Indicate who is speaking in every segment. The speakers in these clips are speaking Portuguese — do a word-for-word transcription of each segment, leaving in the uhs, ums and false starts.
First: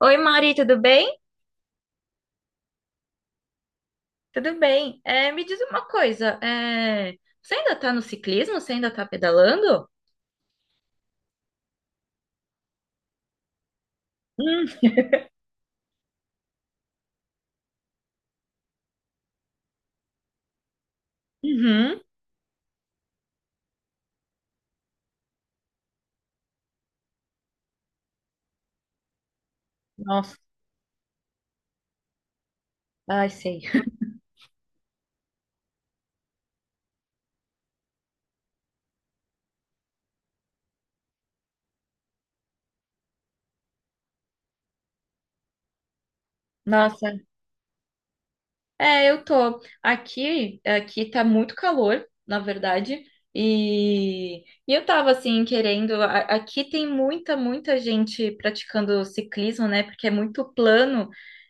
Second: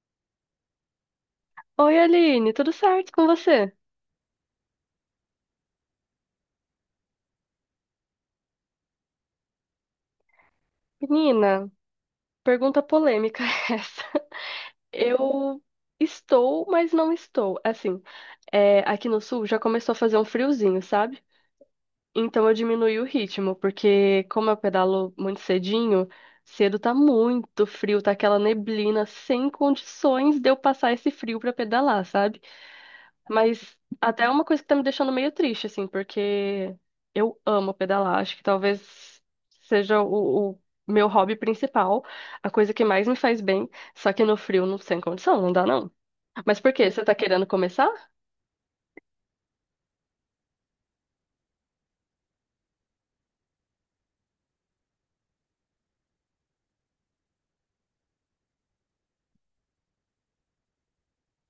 Speaker 1: Oi, Mari, tudo bem?
Speaker 2: Oi, Aline, tudo certo com você?
Speaker 1: Tudo bem. É, me diz uma coisa, é, você ainda está no ciclismo? Você ainda está pedalando?
Speaker 2: Menina, pergunta polêmica essa.
Speaker 1: Hum,
Speaker 2: Eu estou, mas não estou. Assim, é, aqui no sul já começou a fazer um friozinho, sabe?
Speaker 1: uhum.
Speaker 2: Então eu diminui o ritmo, porque como eu pedalo muito cedinho, cedo tá muito frio, tá aquela neblina sem
Speaker 1: Nossa,
Speaker 2: condições de eu passar esse frio pra pedalar, sabe?
Speaker 1: ai, sei.
Speaker 2: Mas até é uma coisa que tá me deixando meio triste, assim, porque eu amo pedalar, acho que talvez seja o, o meu hobby principal, a coisa que mais me faz bem, só que no frio não sem condição, não dá não. Mas por quê? Você tá
Speaker 1: Nossa,
Speaker 2: querendo começar?
Speaker 1: é, eu tô. Aqui, aqui tá muito calor, na verdade. E, e eu tava assim querendo. a- Aqui tem muita, muita gente praticando ciclismo, né? Porque é muito plano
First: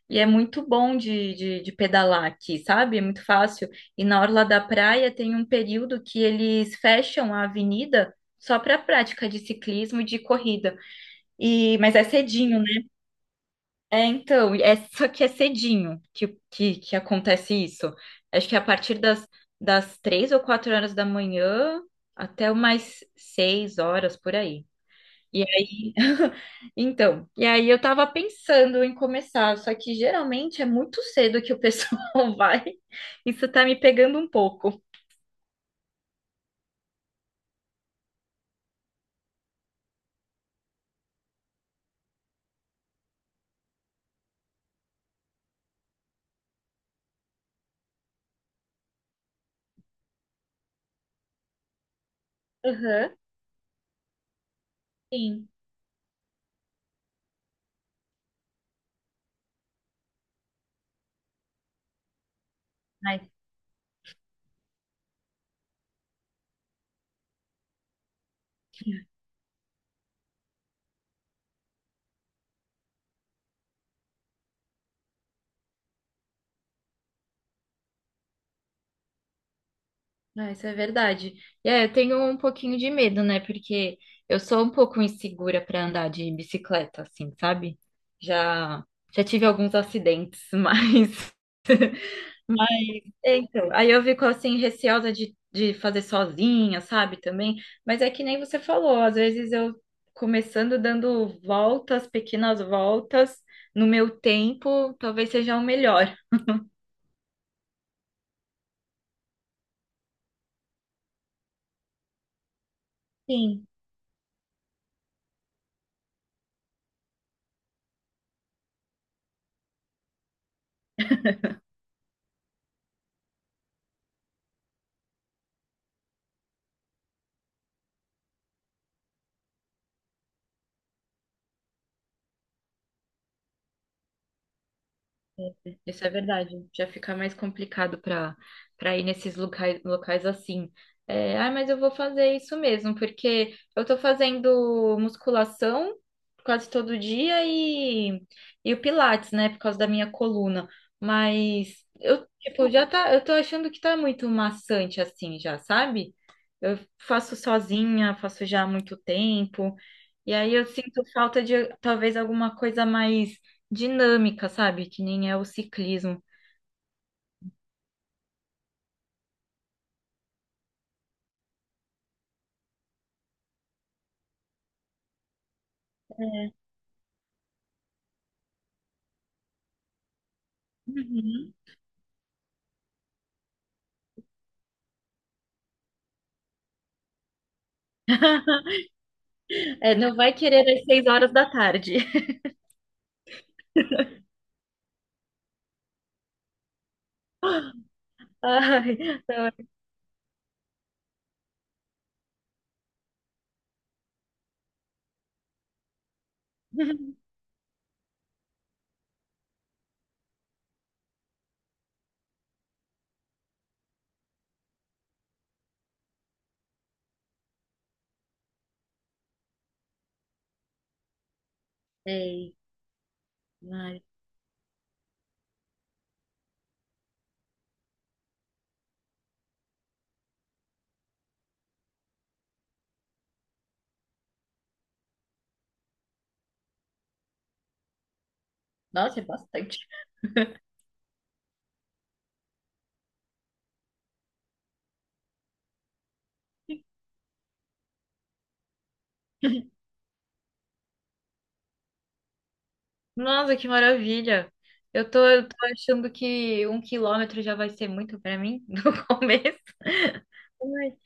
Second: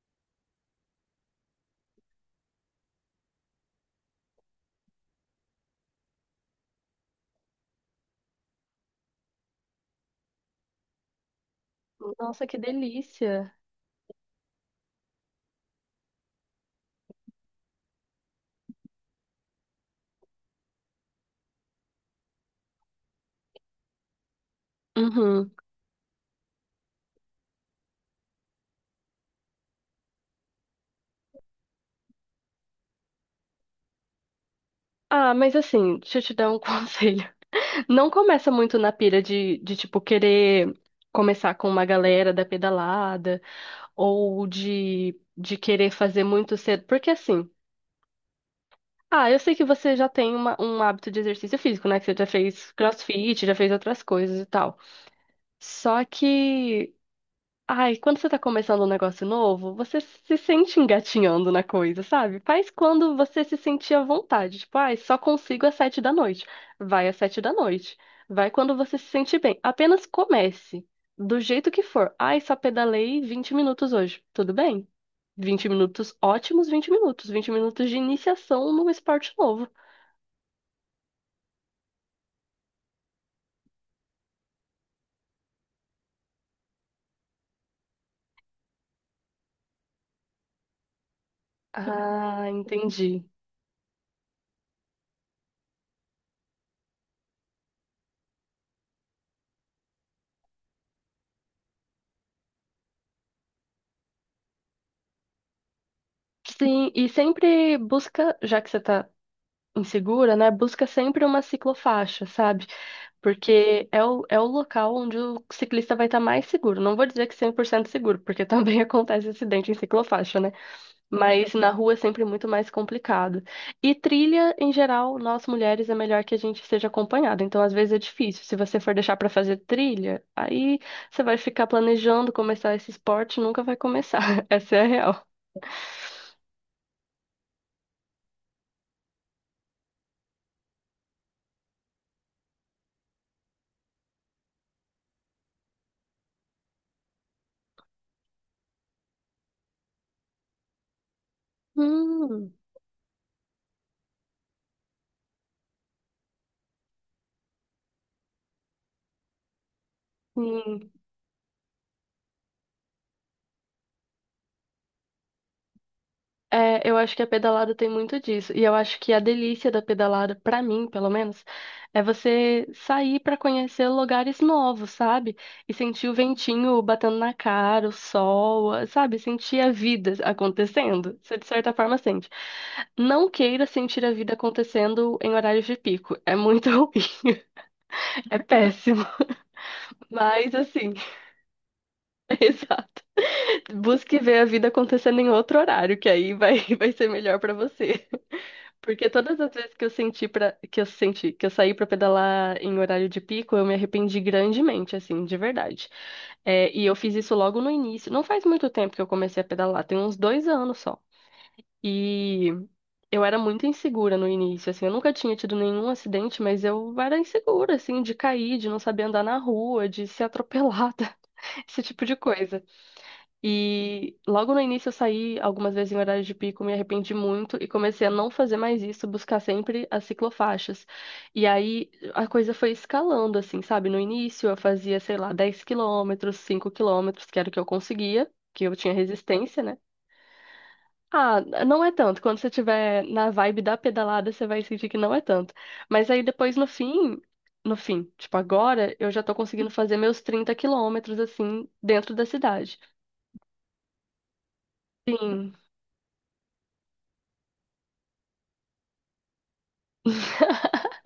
Speaker 1: e é muito bom de, de, de pedalar aqui, sabe? É muito fácil. E na orla da praia tem um período que eles fecham a avenida só para prática de ciclismo e de corrida. E, mas é
Speaker 2: Nossa, que
Speaker 1: cedinho,
Speaker 2: delícia.
Speaker 1: é, então, é, só que é cedinho que, que, que acontece isso. Acho que é a partir das, das três ou quatro horas da manhã até umas seis horas por aí. E
Speaker 2: Uhum.
Speaker 1: aí, então, e aí eu tava pensando em começar, só que geralmente é muito cedo que o pessoal vai. Isso tá me pegando um pouco.
Speaker 2: Ah, mas assim, deixa eu te dar um conselho. Não começa muito na pira de, de tipo, querer começar com uma galera da pedalada ou de, de querer fazer muito cedo. Porque assim, ah, eu sei que você já tem uma- um hábito de exercício físico, né? Que você já fez
Speaker 1: Aham,
Speaker 2: CrossFit, já fez outras coisas e tal.
Speaker 1: sim.
Speaker 2: Só que, ai, quando você tá começando um negócio novo, você se sente engatinhando na coisa, sabe? Faz quando você se sentir à vontade. Tipo, ai, só consigo às sete da noite. Vai às sete da noite. Vai quando você se sentir bem. Apenas comece. Do jeito que for. Ai, só pedalei vinte minutos hoje. Tudo bem? Vinte minutos ótimos, vinte minutos. Vinte minutos de iniciação num esporte novo.
Speaker 1: Ah, isso é verdade. E É, eu tenho um pouquinho de medo, né? Porque eu sou um pouco insegura para andar de bicicleta, assim, sabe? Já, já tive alguns acidentes, mas.
Speaker 2: Ah,
Speaker 1: mas-
Speaker 2: entendi.
Speaker 1: é, Então, aí eu fico assim, receosa de, de fazer sozinha, sabe? Também. Mas é que nem você falou, às vezes eu começando dando voltas, pequenas voltas, no meu tempo, talvez seja o melhor.
Speaker 2: Sim, e sempre busca, já que você tá insegura, né? Busca sempre uma ciclofaixa, sabe?
Speaker 1: Sim.
Speaker 2: Porque é o, é o local onde o ciclista vai estar mais seguro. Não vou dizer que cem por cento seguro, porque também acontece acidente em ciclofaixa, né? Mas na rua é sempre muito mais complicado. E trilha, em geral, nós mulheres é melhor que a gente seja acompanhada. Então, às vezes é difícil. Se você for deixar pra fazer trilha, aí você vai ficar planejando começar esse esporte e nunca vai começar. Essa é a real.
Speaker 1: Isso é verdade. Já fica mais complicado para para ir nesses locais, locais assim. É, ah, mas eu vou fazer isso mesmo, porque eu tô fazendo musculação quase todo dia e, e o Pilates, né, por causa da minha coluna. Mas eu,
Speaker 2: Hum,
Speaker 1: tipo, já tá, eu tô achando que tá muito maçante assim já, sabe? Eu faço sozinha, faço já há muito tempo. E aí eu
Speaker 2: sim.
Speaker 1: sinto falta de talvez alguma coisa mais dinâmica, sabe? Que nem é o ciclismo.
Speaker 2: É, eu acho que a pedalada tem muito disso. E eu acho que a delícia da pedalada, pra mim, pelo menos, é você sair pra conhecer lugares novos, sabe? E sentir o ventinho batendo na cara, o sol, a- sabe? Sentir a vida acontecendo. Você, de
Speaker 1: Uhum.
Speaker 2: certa forma, sente. Não queira sentir a vida acontecendo em horários de pico. É muito ruim. É péssimo.
Speaker 1: É, não vai
Speaker 2: Mas,
Speaker 1: querer às
Speaker 2: assim,
Speaker 1: seis horas da tarde.
Speaker 2: exato. Busque ver a vida acontecendo em outro horário, que aí vai, vai ser melhor pra você.
Speaker 1: Ai,
Speaker 2: Porque todas as
Speaker 1: não.
Speaker 2: vezes que eu senti para que eu senti que eu saí pra pedalar em horário de pico, eu me arrependi grandemente, assim, de verdade. É, e eu fiz isso logo no início. Não faz muito tempo que eu comecei a pedalar, tem uns dois anos só. E eu era muito insegura no início, assim, eu nunca tinha tido nenhum acidente, mas eu era insegura, assim, de cair, de não saber andar na rua, de ser atropelada, esse tipo de
Speaker 1: Ei,
Speaker 2: coisa.
Speaker 1: ai.
Speaker 2: E logo no início eu saí algumas vezes em horário de pico, me arrependi muito e comecei a não fazer mais isso, buscar sempre as ciclofaixas. E aí a coisa foi escalando, assim, sabe? No início eu fazia, sei lá, dez quilômetros, cinco quilômetros, que era o que eu conseguia, que eu tinha
Speaker 1: Nossa, é
Speaker 2: resistência, né?
Speaker 1: bastante.
Speaker 2: Ah, não é tanto. Quando você tiver na vibe da pedalada, você vai sentir que não é tanto. Mas aí depois no fim, no fim, tipo agora, eu já tô conseguindo fazer meus trinta quilômetros, assim, dentro da cidade.
Speaker 1: Nossa, que maravilha. Eu tô, eu
Speaker 2: Sim.
Speaker 1: tô achando que um quilômetro já vai ser muito pra mim no começo. Ai,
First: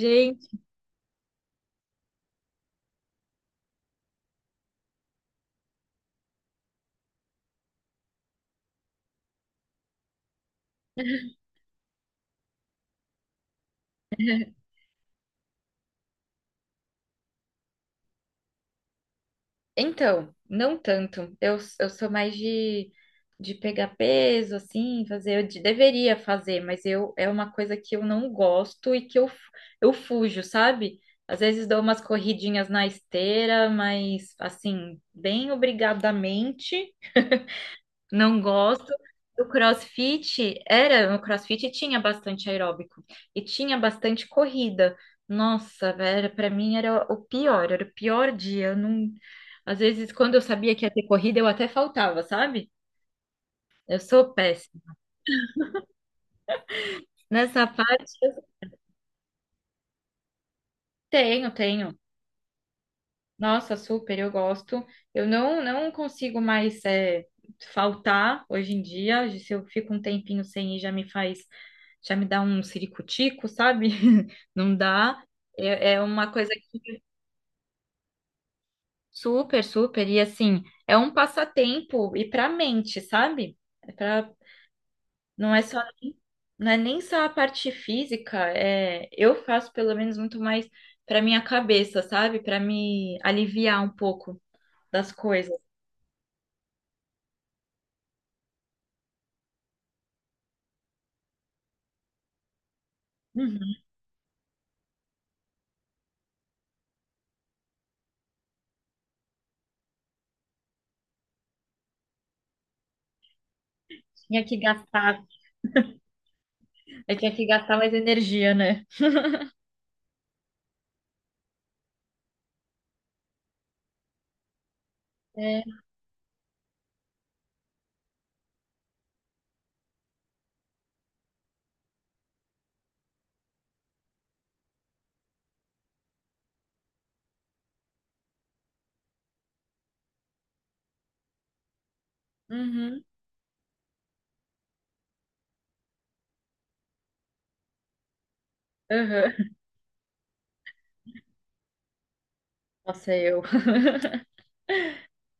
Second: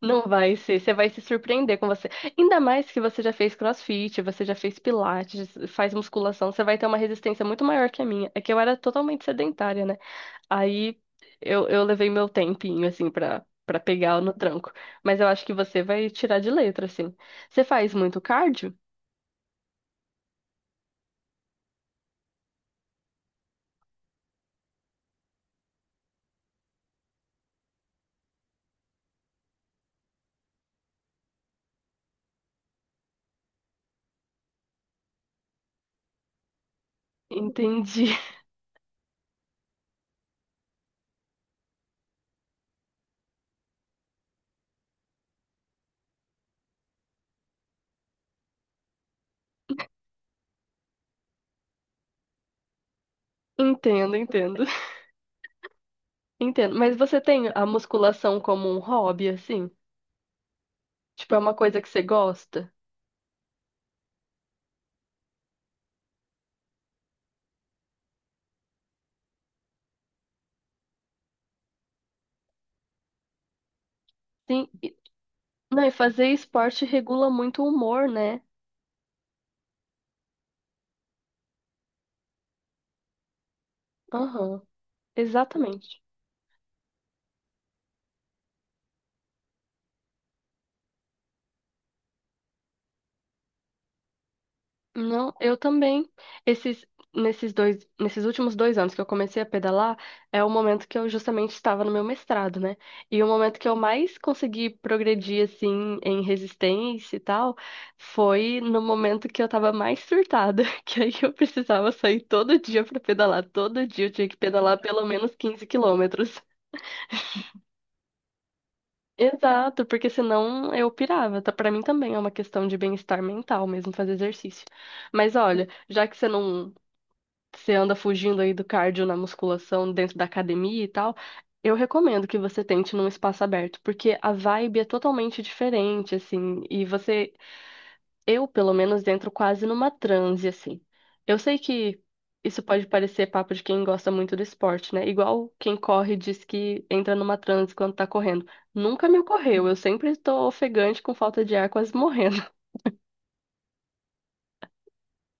Speaker 2: Não vai ser, você vai se surpreender com você. Ainda mais que você já fez CrossFit, você já fez pilates, faz musculação, você vai ter uma resistência muito maior que a minha. É que eu era totalmente sedentária, né? Aí eu, eu levei meu tempinho, assim, pra, pra pegar no tranco. Mas eu acho que você vai tirar de letra, assim. Você faz muito cardio?
Speaker 1: Então, não tanto. Eu, eu sou mais de, de pegar peso, assim, fazer. Eu de- deveria fazer, mas eu é uma coisa que eu não gosto e que eu, fu- eu fujo, sabe? Às vezes dou umas corridinhas na esteira, mas assim, bem obrigadamente.
Speaker 2: Entendi.
Speaker 1: Não gosto. O CrossFit era, no CrossFit tinha bastante aeróbico e tinha bastante corrida. Nossa, velho, para mim era o pior, era o pior dia. Eu não, às vezes quando eu sabia que ia ter corrida, eu até faltava, sabe? Eu
Speaker 2: Entendo,
Speaker 1: sou
Speaker 2: entendo.
Speaker 1: péssima.
Speaker 2: Entendo. Mas você tem a
Speaker 1: Nessa parte eu
Speaker 2: musculação como um hobby, assim? Tipo, é
Speaker 1: tenho,
Speaker 2: uma coisa que
Speaker 1: tenho.
Speaker 2: você gosta?
Speaker 1: Nossa, super, eu gosto. Eu não, não consigo mais é, faltar hoje em dia. Se eu fico um tempinho sem ir, já me faz, já me dá um siricutico, sabe?
Speaker 2: Sim.
Speaker 1: Não dá.
Speaker 2: Não, e
Speaker 1: É, é
Speaker 2: fazer
Speaker 1: uma coisa que
Speaker 2: esporte regula muito o humor, né?
Speaker 1: super, super. E assim, é um passatempo e para a mente, sabe? É pra,
Speaker 2: Aham,
Speaker 1: não é só,
Speaker 2: exatamente.
Speaker 1: não é nem só a parte física. É, eu faço pelo menos muito mais para minha cabeça, sabe? Para me aliviar um pouco das
Speaker 2: Não,
Speaker 1: coisas.
Speaker 2: eu também. Esses, nesses dois, nesses últimos dois anos que eu comecei a pedalar, é o momento que eu justamente estava no meu mestrado, né? E o momento que eu mais consegui progredir, assim, em resistência e tal, foi no momento que eu estava mais surtada, que aí eu precisava sair todo dia para pedalar. Todo dia eu tinha que
Speaker 1: Tinha que
Speaker 2: pedalar pelo
Speaker 1: gastar,
Speaker 2: menos quinze quilômetros.
Speaker 1: eu tinha que gastar mais energia, né?
Speaker 2: Exato, porque senão eu pirava. Tá, para mim também é uma questão de bem-estar mental mesmo fazer exercício. Mas
Speaker 1: É.
Speaker 2: olha, já que você não você anda fugindo aí do cardio na musculação dentro da academia e tal, eu recomendo que você tente num espaço aberto, porque a vibe é totalmente diferente assim, e você eu, pelo menos, entro quase numa transe, assim. Eu sei que isso pode
Speaker 1: Uhum.
Speaker 2: parecer papo de quem gosta muito do esporte, né? Igual quem corre diz que entra numa transe quando tá correndo. Nunca me
Speaker 1: Uhum.
Speaker 2: ocorreu, eu sempre estou ofegante com falta de ar, quase morrendo.
Speaker 1: Nossa, eu.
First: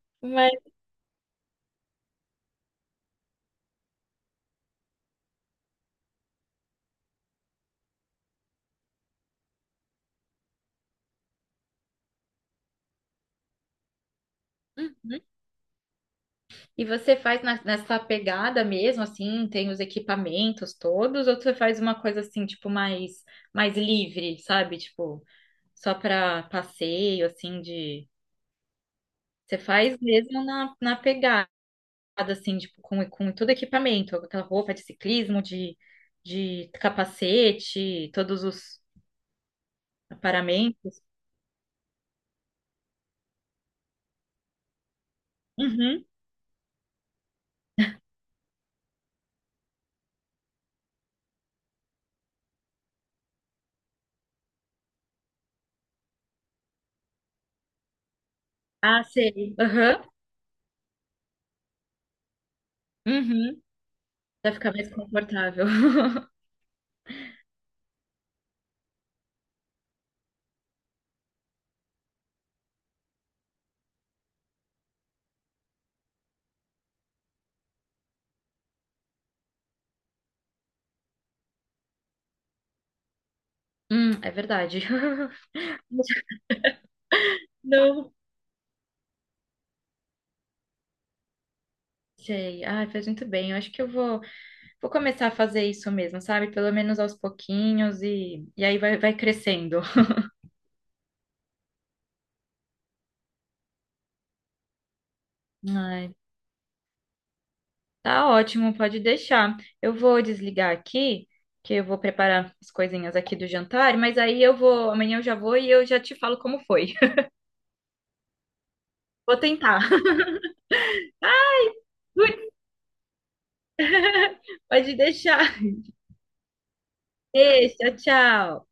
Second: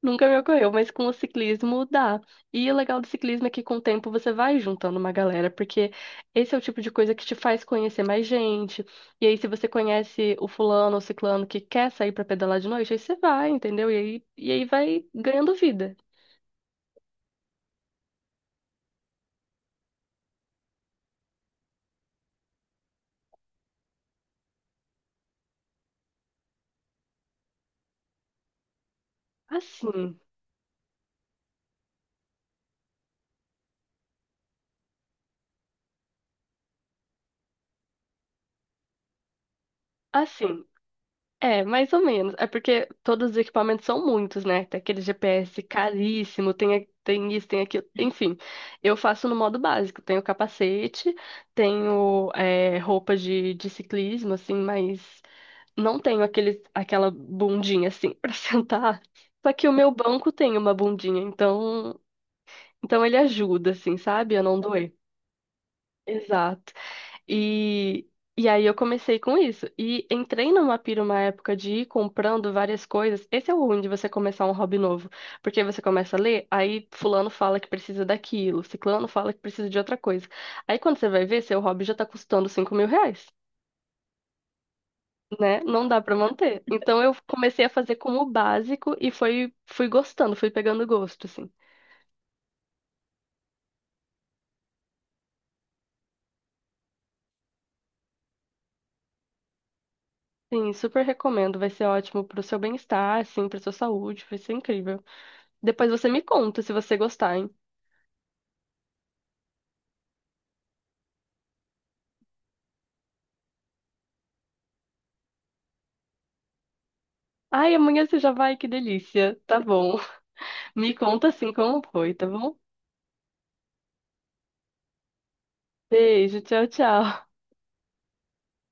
Speaker 2: Nunca me
Speaker 1: Mas,
Speaker 2: ocorreu, mas com o ciclismo dá. E o legal do ciclismo é que com o tempo você vai juntando uma galera, porque esse é o tipo de coisa que te faz conhecer mais gente. E aí, se você conhece o fulano ou ciclano que quer sair pra pedalar de noite, aí você vai, entendeu? E aí, e aí vai
Speaker 1: uhum.
Speaker 2: ganhando vida.
Speaker 1: E você faz na- nessa pegada mesmo, assim, tem os equipamentos todos, ou você faz uma coisa assim, tipo, mais, mais livre, sabe? Tipo, só para passeio, assim, de. Você faz
Speaker 2: Assim,
Speaker 1: mesmo na, na pegada, assim, tipo, com, com todo equipamento, com aquela roupa de ciclismo, de, de capacete, todos os
Speaker 2: assim.
Speaker 1: aparamentos.
Speaker 2: É, mais ou menos. É porque todos os equipamentos são muitos, né? Tem aquele G P S
Speaker 1: Uhum.
Speaker 2: caríssimo, tem, a- tem isso, tem aquilo. Enfim, eu faço no modo básico. Tenho capacete, tenho é, roupa de, de ciclismo, assim, mas não tenho aquele, aquela bundinha, assim, pra sentar.
Speaker 1: Ah,
Speaker 2: Só
Speaker 1: sei.
Speaker 2: que o meu
Speaker 1: Aham.
Speaker 2: banco tem uma bundinha, então, então ele
Speaker 1: Uhum.
Speaker 2: ajuda, assim, sabe? A
Speaker 1: Vai
Speaker 2: não
Speaker 1: ficar
Speaker 2: doer.
Speaker 1: mais confortável.
Speaker 2: Exato. E, e aí eu comecei com isso. E entrei numa pira uma época de ir comprando várias coisas. Esse é o ruim de você começar um hobby novo. Porque você começa a ler, aí fulano fala que precisa daquilo, ciclano fala que precisa de outra coisa. Aí quando você vai ver, seu hobby já tá custando cinco mil reais.
Speaker 1: Hum, é verdade.
Speaker 2: Né? Não dá pra manter. Então eu comecei a fazer
Speaker 1: Não.
Speaker 2: como básico e foi, fui gostando, fui pegando gosto, assim.
Speaker 1: Sei. Ah, fez muito bem. Eu acho que eu vou, vou começar a fazer isso mesmo, sabe? Pelo menos aos pouquinhos e, e aí vai, vai crescendo.
Speaker 2: Sim, super recomendo. Vai ser ótimo pro seu bem-estar, assim, pra sua saúde. Vai ser incrível. Depois você
Speaker 1: Ai,
Speaker 2: me conta se você gostar, hein?
Speaker 1: tá ótimo, pode deixar. Eu vou desligar aqui, que eu vou preparar as coisinhas aqui do jantar, mas aí eu vou, amanhã eu já vou e eu já te falo como foi.
Speaker 2: Ai, amanhã você já vai, que
Speaker 1: Vou
Speaker 2: delícia. Tá
Speaker 1: tentar.
Speaker 2: bom. Me conta assim como foi, tá bom?
Speaker 1: Pode deixar.
Speaker 2: Beijo, tchau, tchau.
Speaker 1: Beijo, tchau.